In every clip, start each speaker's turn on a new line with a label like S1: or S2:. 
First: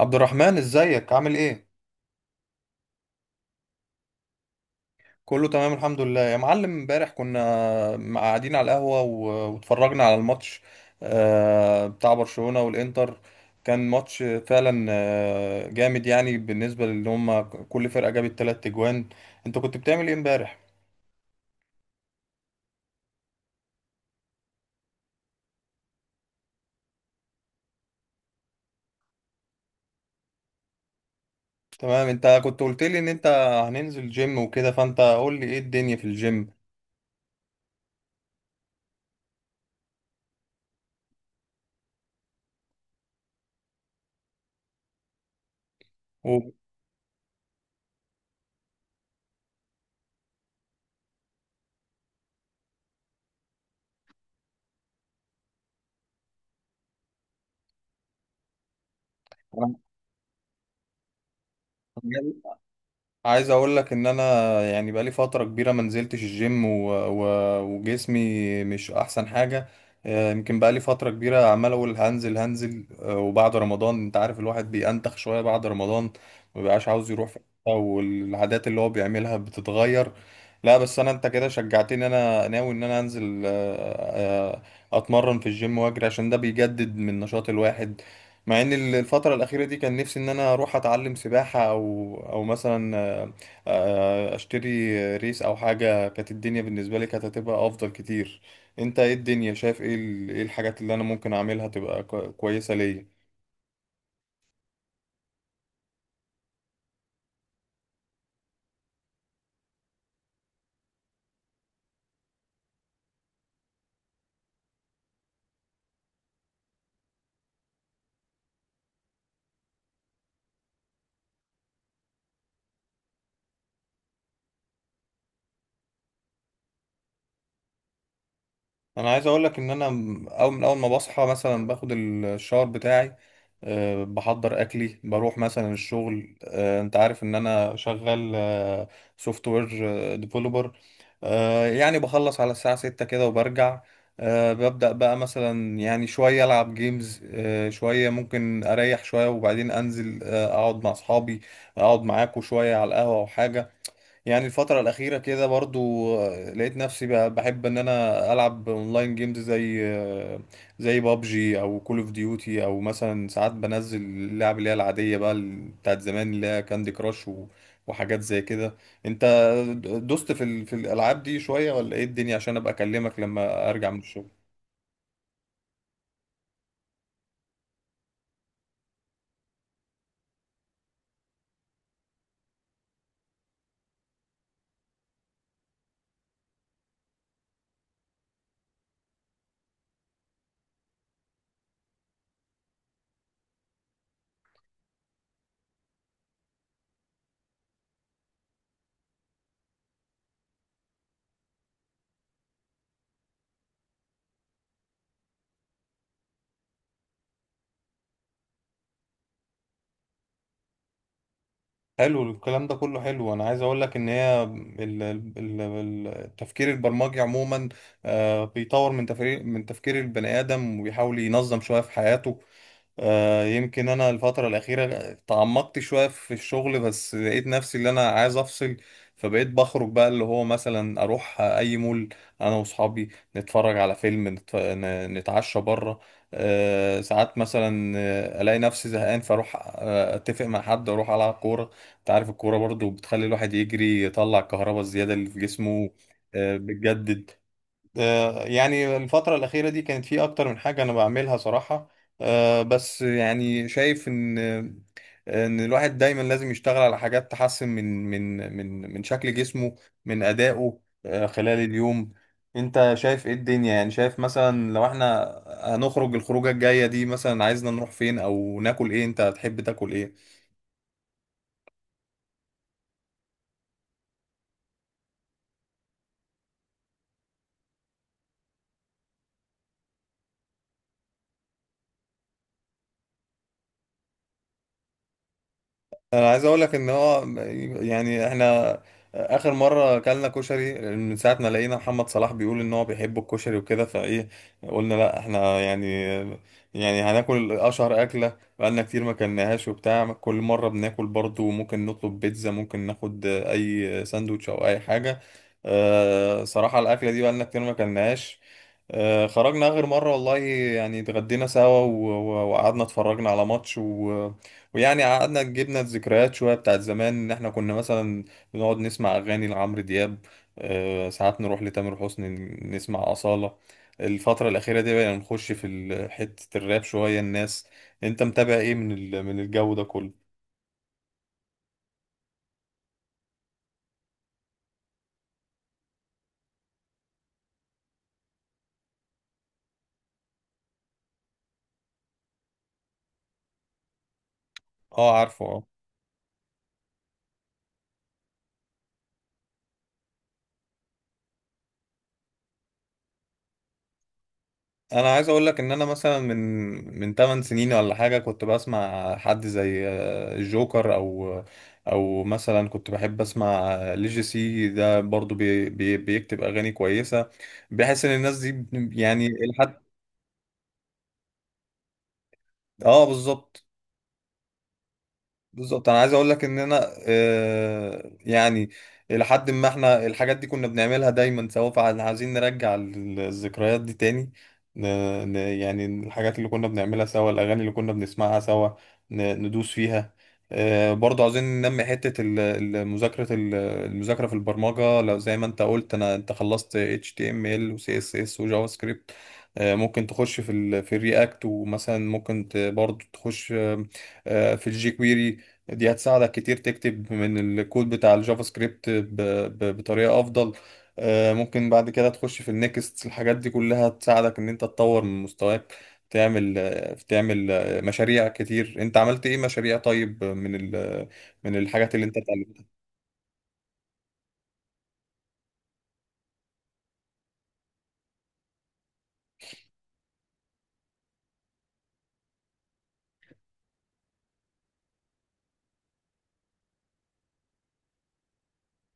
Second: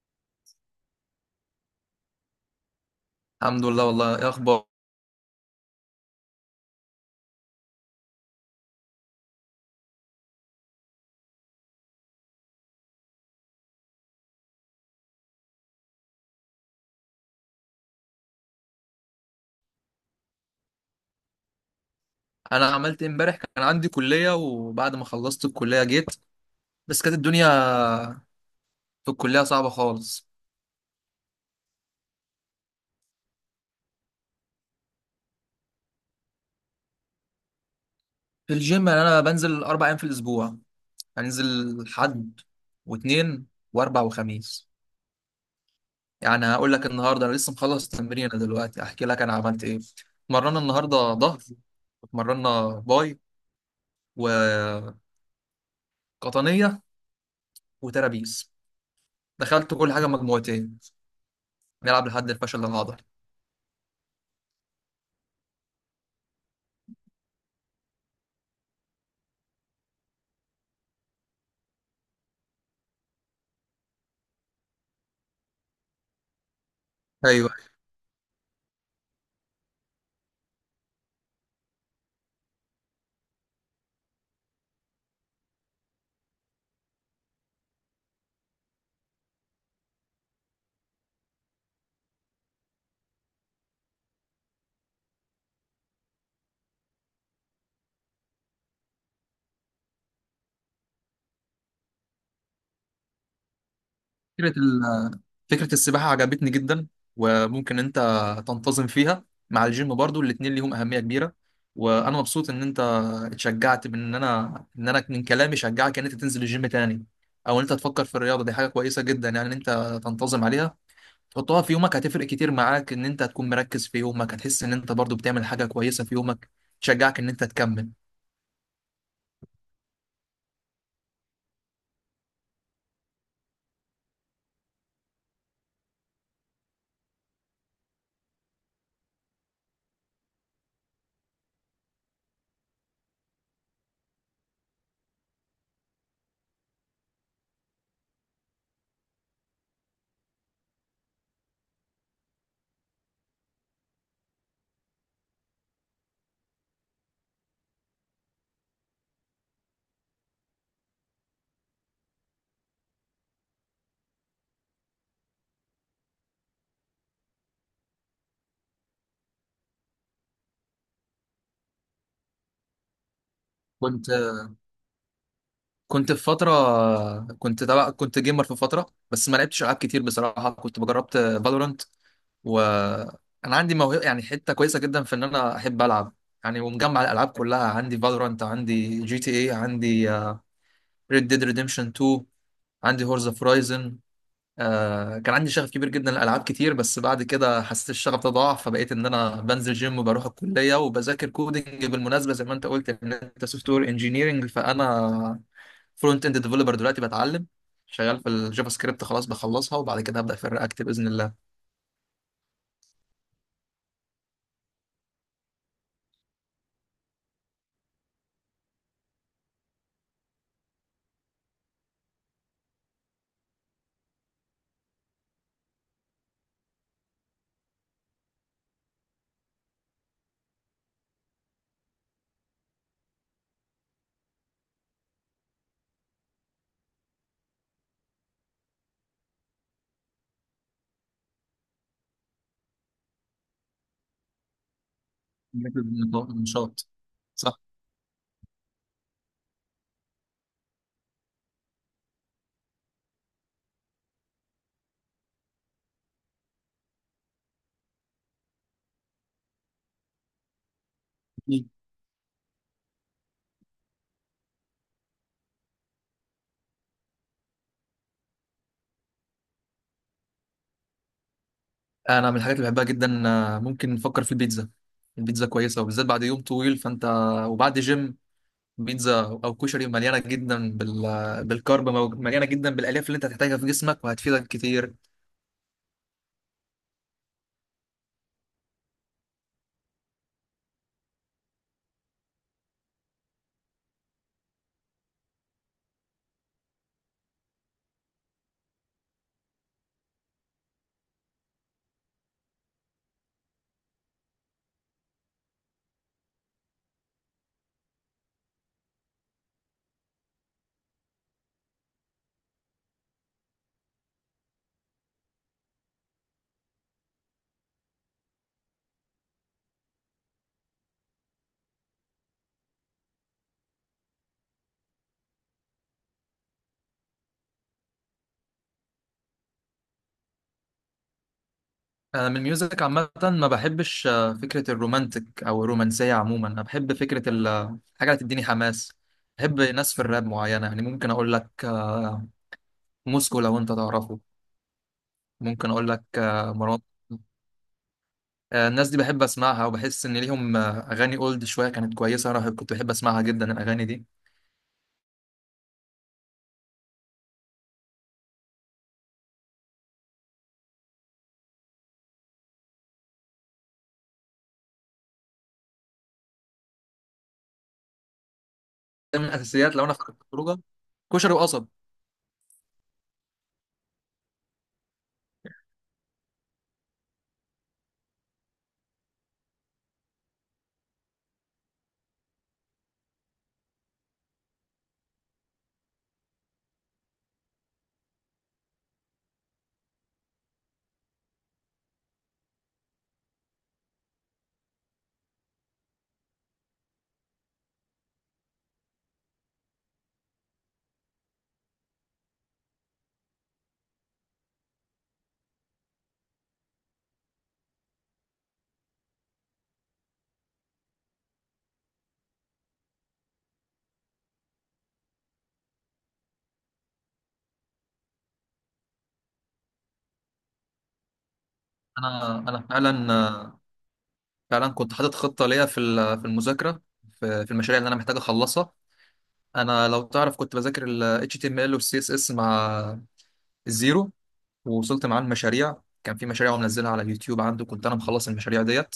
S1: عبد الرحمن، ازيك؟ عامل ايه؟
S2: الحمد لله. والله ايه اخبار؟
S1: كله تمام الحمد لله يا معلم. امبارح كنا قاعدين على القهوة واتفرجنا على الماتش بتاع برشلونة والانتر. كان ماتش فعلا جامد، يعني بالنسبة لان هم كل فرقة جابت تلات اجوان. انت كنت بتعمل ايه امبارح؟
S2: انا عملت إيه امبارح؟ كان عندي كليه، وبعد ما خلصت الكليه جيت، بس كانت الدنيا في الكليه صعبه خالص.
S1: تمام، انت كنت قلت لي ان انت هننزل جيم وكده، فانت قول لي ايه الدنيا في الجيم.
S2: في الجيم يعني انا بنزل 4 ايام في الاسبوع، هنزل حد واثنين واربع وخميس. يعني هقول لك النهارده انا لسه مخلص تمرين دلوقتي، احكي لك انا عملت ايه. اتمرنا النهارده ظهر، اتمرنا باي وقطنيه وترابيس، دخلت كل حاجه مجموعتين، نلعب لحد الفشل العضلي.
S1: عايز اقول لك ان انا، يعني بقالي فتره كبيره ما نزلتش الجيم وجسمي مش احسن حاجه. يمكن بقالي فتره كبيره عمال اقول هنزل هنزل، وبعد رمضان انت عارف الواحد بينتخ شويه بعد رمضان، ما بيبقاش عاوز يروح في
S2: ايوه.
S1: حتة، والعادات اللي هو بيعملها بتتغير. لا بس انا انت كده شجعتني، انا ناوي ان انا انزل، اتمرن في الجيم واجري، عشان ده بيجدد من نشاط الواحد. مع ان الفترة الأخيرة دي كان نفسي ان انا اروح اتعلم سباحة او او مثلا، اشتري ريس او حاجة، كانت الدنيا بالنسبة لي كانت هتبقى افضل كتير. انت ايه الدنيا؟ شايف ايه ايه الحاجات اللي انا ممكن اعملها تبقى كويسة ليا؟
S2: فكره، فكرة السباحة عجبتني جدا، وممكن انت تنتظم فيها مع الجيم برضو، الاتنين ليهم أهمية كبيرة. وانا مبسوط ان انت اتشجعت من ان انا من كلامي، شجعك ان انت تنزل الجيم تاني او ان انت تفكر في الرياضة، دي حاجة كويسة جدا يعني ان انت تنتظم عليها، تحطها في يومك هتفرق كتير معاك، ان انت هتكون مركز في يومك، هتحس ان انت برضو بتعمل حاجة كويسة في يومك تشجعك ان انت تكمل.
S1: انا عايز اقول لك ان انا، اول من اول ما بصحى مثلا باخد الشاور بتاعي. أه، بحضر اكلي، بروح مثلا الشغل. أه، انت عارف ان انا شغال سوفت وير ديفلوبر. أه، يعني بخلص على الساعة ستة كده وبرجع. أه، ببدأ بقى مثلا، يعني شوية العب جيمز، أه شوية ممكن اريح شوية، وبعدين انزل أه اقعد مع اصحابي، اقعد معاكوا شوية على القهوة او حاجة. يعني الفترة الأخيرة كده برضو لقيت نفسي بحب إن أنا ألعب أونلاين جيمز، زي زي بابجي أو كول أوف ديوتي، أو مثلا ساعات بنزل اللعب اللي هي العادية بقى، بتاعت زمان، اللي هي كاندي كراش وحاجات زي كده. أنت دوست في في الألعاب دي شوية، ولا إيه الدنيا؟ عشان أبقى أكلمك لما أرجع من
S2: كنت
S1: الشغل.
S2: كنت في فترة، كنت جيمر في فترة، بس ما لعبتش ألعاب كتير بصراحة. كنت جربت فالورانت، وانا عندي موهبه يعني حته كويسه جدا في ان انا احب العب يعني. ومجمع الالعاب كلها عندي، فالورانت عندي، جي تي اي عندي، ريد ديد ريديمشن 2 عندي، هورز اوف رايزن. كان عندي شغف كبير جدا لالعاب كتير، بس بعد كده حسيت الشغف ده ضاع، فبقيت ان انا بنزل جيم وبروح الكليه وبذاكر كودنج. بالمناسبه، زي ما انت قلت ان انت سوفت وير انجينيرنج، فانا فرونت اند ديفلوبر دلوقتي بتعلم، شغال في الجافا سكريبت، خلاص بخلصها وبعد كده هبدا في الرياكت باذن الله.
S1: حلو الكلام ده كله حلو. انا عايز اقول لك ان هي التفكير البرمجي عموما، بيطور من تفكير من تفكير البني ادم، وبيحاول ينظم شويه في حياته. يمكن انا الفتره الاخيره تعمقت شويه في الشغل، بس لقيت نفسي اللي انا عايز افصل. فبقيت بخرج بقى، اللي هو مثلا اروح اي مول انا واصحابي، نتفرج على فيلم، نتعشى بره. ساعات مثلا الاقي نفسي زهقان، فاروح اتفق مع حد اروح العب كوره. انت عارف الكوره برضو بتخلي الواحد يجري، يطلع الكهرباء الزياده اللي في جسمه،
S2: نشاط،
S1: بتجدد.
S2: صح.
S1: يعني الفترة الأخيرة دي كانت في أكتر من حاجة أنا بعملها صراحة. بس يعني شايف إن إن الواحد دايما لازم يشتغل على حاجات تحسن من شكل جسمه، من أدائه خلال اليوم. أنت شايف إيه الدنيا؟ يعني شايف مثلا لو إحنا هنخرج الخروجة الجاية دي، مثلا عايزنا نروح فين، أو ناكل إيه؟ أنت تحب تاكل إيه؟
S2: انا من الحاجات اللي بحبها جدا، ممكن نفكر في البيتزا. البيتزا كويسه، وبالذات بعد يوم طويل فانت، وبعد جيم، بيتزا او كشري مليانه جدا بالكارب، مليانه جدا بالالياف اللي انت هتحتاجها في جسمك وهتفيدك كتير.
S1: انا عايز اقول لك ان هو، يعني احنا اخر مره اكلنا كشري من ساعه ما لقينا محمد صلاح بيقول ان هو بيحب الكشري وكده، فايه، قلنا لا احنا يعني، يعني هناكل اشهر اكله بقالنا كتير ما كلناهاش. وبتاع كل مره بناكل برضو، ممكن نطلب بيتزا، ممكن ناخد اي ساندوتش او اي حاجه. أه صراحه الاكله دي بقالنا كتير ما كلناهاش. خرجنا آخر مرة والله، يعني اتغدينا سوا وقعدنا اتفرجنا على ماتش ويعني قعدنا جبنا الذكريات شوية بتاعت زمان، إن إحنا كنا مثلا بنقعد نسمع أغاني لعمرو دياب، ساعات نروح لتامر حسني، نسمع أصالة. الفترة الأخيرة دي بقينا نخش في حتة الراب شوية الناس. أنت متابع إيه من من الجو ده كله؟
S2: انا من الميوزك عامه ما بحبش فكره الرومانتك او الرومانسيه عموما، انا بحب فكره الحاجه اللي تديني حماس. بحب ناس في الراب معينه، يعني ممكن اقول لك موسكو لو انت تعرفه،
S1: أه عارفه، آه.
S2: ممكن اقول لك مروان. الناس دي بحب اسمعها، وبحس ان ليهم اغاني اولد شويه كانت كويسه، انا كنت بحب اسمعها جدا الاغاني دي.
S1: انا عايز اقول لك ان انا مثلا من 8 سنين ولا حاجه، كنت بسمع حد زي الجوكر، او او مثلا كنت بحب اسمع ليجي سي، ده برضو بي بيكتب اغاني كويسه. بحس ان الناس دي،
S2: ده من
S1: يعني
S2: الاساسيات
S1: لحد،
S2: لو انا فكرت في خروجه، كشري وقصب.
S1: اه بالظبط. بالظبط، انا عايز اقول لك ان انا يعني الى حد ما احنا الحاجات دي كنا بنعملها دايما سوا، فاحنا عايزين نرجع الذكريات دي تاني. ن- يعني الحاجات اللي كنا بنعملها سوا، الاغاني اللي كنا بنسمعها سوا، ندوس فيها. برضه عاوزين ننمي حتة مذاكرة المذاكرة في البرمجة. لو زي ما انت قلت انا انت خلصت HTML و CSS وجافا سكريبت، ممكن تخش في ال في الرياكت، ومثلا ممكن برضه تخش في الجي كويري. دي هتساعدك كتير تكتب من الكود بتاع الجافا سكريبت بطريقة أفضل. ممكن بعد كده تخش في النكست. الحاجات دي كلها تساعدك إن أنت تطور من مستواك، تعمل تعمل مشاريع كتير. أنت عملت إيه مشاريع طيب من من الحاجات اللي أنت
S2: انا
S1: اتعلمتها؟
S2: فعلا، فعلا كنت حاطط خطه ليا في في المذاكره، في في المشاريع اللي انا محتاج اخلصها. انا لو تعرف كنت بذاكر ال HTML وال CSS مع الزيرو، ووصلت معاه المشاريع، كان في مشاريع ومنزلها على اليوتيوب عنده، كنت انا مخلص المشاريع ديت.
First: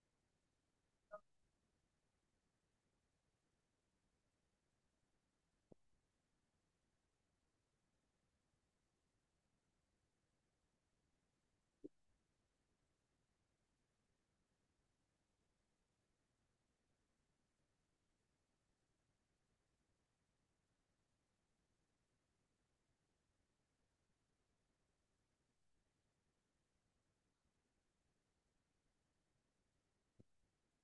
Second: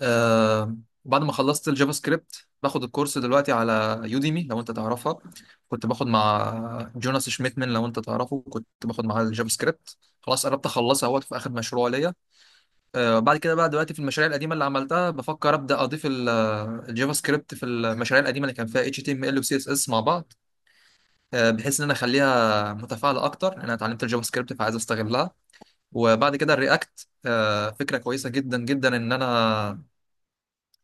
S2: آه، وبعد ما خلصت الجافا سكريبت باخد الكورس دلوقتي على يوديمي لو انت تعرفها، كنت باخد مع جوناس شميتمن لو انت تعرفه، كنت باخد معاه الجافا سكريبت، خلاص قربت اخلصها اهوت في اخر مشروع ليا. آه بعد كده بقى دلوقتي في المشاريع القديمه اللي عملتها بفكر ابدا اضيف الجافا سكريبت في المشاريع القديمه اللي كان فيها اتش تي ام ال وسي اس اس مع بعض. آه بحيث ان انا اخليها متفاعله اكتر، لان انا اتعلمت الجافا سكريبت فعايز استغلها. وبعد كده الرياكت آه فكره كويسه جدا جدا، ان انا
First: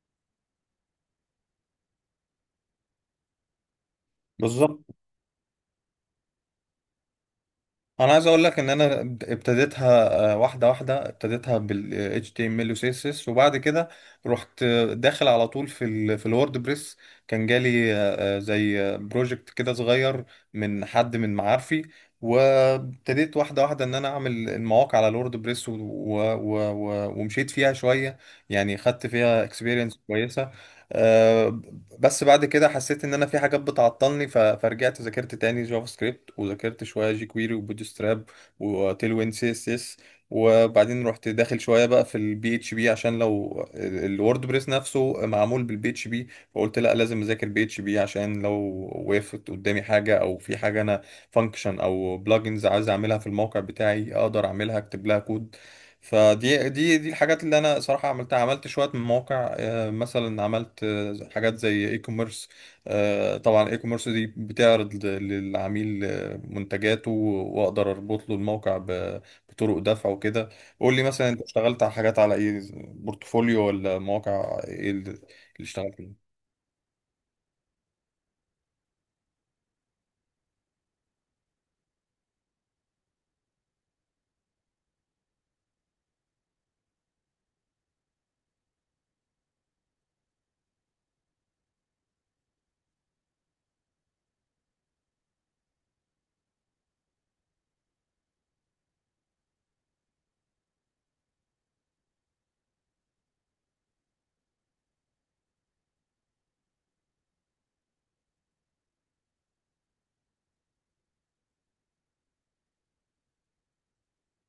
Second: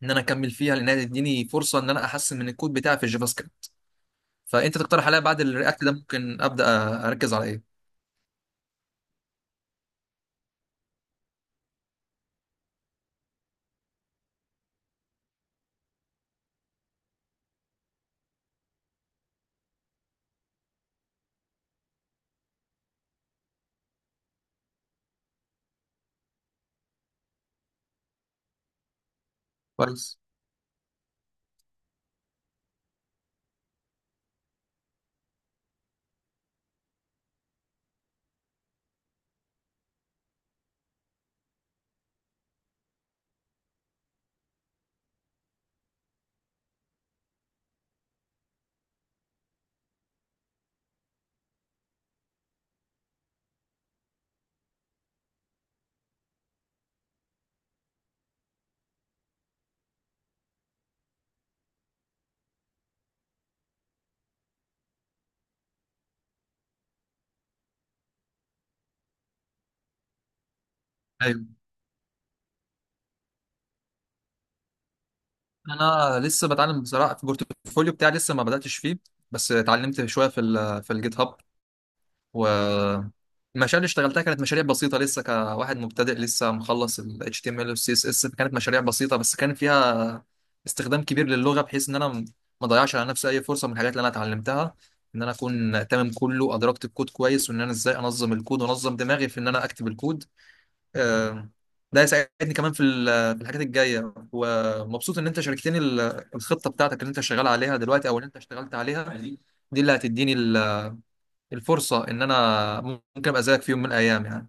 S2: ان انا اكمل فيها، لانها تديني فرصه ان انا احسن من الكود بتاعي في الجافا سكريبت. فانت
S1: بالظبط،
S2: تقترح عليا بعد الرياكت ده ممكن ابدا اركز على ايه؟
S1: انا عايز اقول لك ان انا ابتديتها واحده واحده. ابتديتها بال HTML و CSS، وبعد كده رحت داخل على طول في ال في الووردبريس. كان جالي زي بروجكت كده صغير من حد من معارفي، وابتديت واحده واحده ان انا اعمل المواقع على الووردبريس ومشيت فيها شويه، يعني خدت فيها اكسبيرينس
S2: كويس.
S1: كويسه. آه، بس بعد كده حسيت ان انا في حاجات بتعطلني، فرجعت ذاكرت تاني جافا سكريبت، وذاكرت شويه جي كويري وبوتستراب وتيلوين سي اس اس. وبعدين رحت داخل شويه بقى في البي اتش بي، عشان لو الورد بريس نفسه معمول بالبي اتش بي، فقلت لا لازم اذاكر بي اتش بي، عشان لو وقفت قدامي حاجه، او في حاجه انا فانكشن او بلجنز عايز اعملها في الموقع بتاعي اقدر اعملها اكتب لها كود. فدي دي دي الحاجات اللي انا صراحه عملتها. عملت شويه من مواقع مثلا عملت حاجات زي اي كوميرس. طبعا اي كوميرس دي بتعرض للعميل منتجاته، واقدر اربط له الموقع بطرق دفع وكده. قول لي مثلا انت
S2: ايوه،
S1: اشتغلت على حاجات على ايه؟ بورتفوليو ولا مواقع ايه اللي اشتغلت؟
S2: انا لسه بتعلم بصراحه، في البورتفوليو بتاعي لسه ما بداتش فيه، بس اتعلمت شويه في ال في الجيت هاب. والمشاريع اللي اشتغلتها كانت مشاريع بسيطة، لسه كواحد مبتدئ لسه مخلص ال HTML وال CSS، فكانت مشاريع بسيطة بس كان فيها استخدام كبير للغة، بحيث ان انا ما اضيعش على نفسي اي فرصة من الحاجات اللي انا اتعلمتها، ان انا اكون تمام كله، ادركت الكود كويس، وان انا ازاي انظم الكود وانظم دماغي في ان انا اكتب الكود. آه، ده هيساعدني كمان في في الحاجات الجاية. ومبسوط ان انت شاركتني الخطة بتاعتك اللي انت شغال عليها دلوقتي او اللي انت اشتغلت عليها، دي اللي هتديني الفرصة إن أنا ممكن أبقى زيك في يوم من الأيام يعني.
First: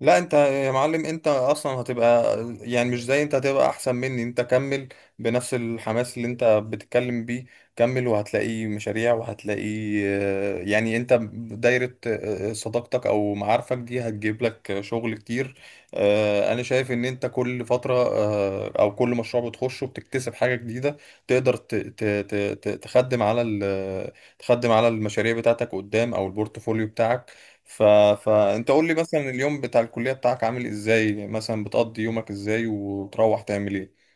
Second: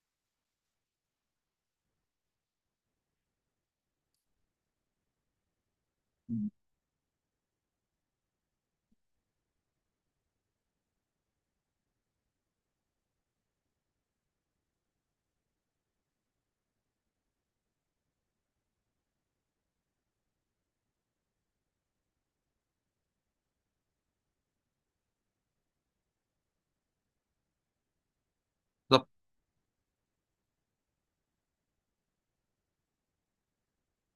S1: لا انت يا معلم انت اصلا هتبقى، يعني مش زي، انت هتبقى احسن مني. انت كمل بنفس الحماس اللي انت بتتكلم بيه، كمل وهتلاقي مشاريع، وهتلاقي يعني انت دايرة صداقتك او معارفك دي هتجيب لك شغل كتير. انا شايف ان انت كل فترة او كل مشروع بتخشه بتكتسب حاجة جديدة، تقدر تخدم على تخدم على المشاريع بتاعتك قدام او البورتفوليو بتاعك. ف... فانت قول لي
S2: بالظبط.
S1: مثلا اليوم بتاع الكلية بتاعك عامل ازاي؟ يعني مثلا بتقضي يومك ازاي وتروح تعمل ايه؟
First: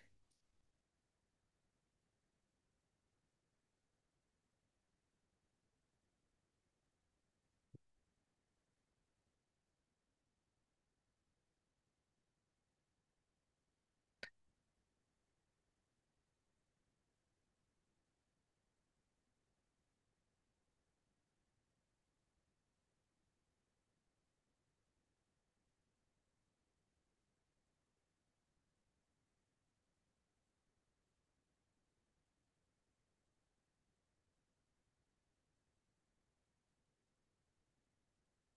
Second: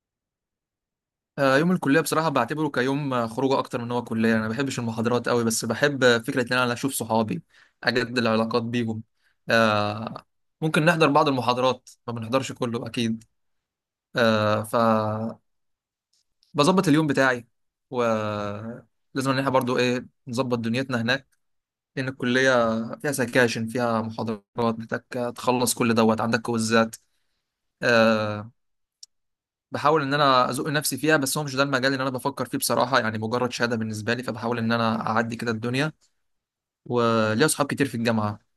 S2: يوم الكلية بصراحة بعتبره كيوم خروجه أكتر من هو كلية، أنا ما بحبش المحاضرات قوي بس بحب فكرة إن أنا أشوف صحابي، أجدد العلاقات بيهم. آه، ممكن نحضر بعض المحاضرات، ما بنحضرش كله أكيد. فبظبط اليوم بتاعي ولازم إن إحنا برضو إيه نظبط دنيتنا هناك، لأن الكلية فيها سكاشن فيها محاضرات، محتاج تخلص كل دوت، عندك كويزات. آه، بحاول ان انا ازق نفسي فيها، بس هو مش ده المجال اللي انا بفكر فيه بصراحه، يعني مجرد شهاده بالنسبه لي، فبحاول ان انا اعدي كده الدنيا، وليا اصحاب كتير في الجامعه.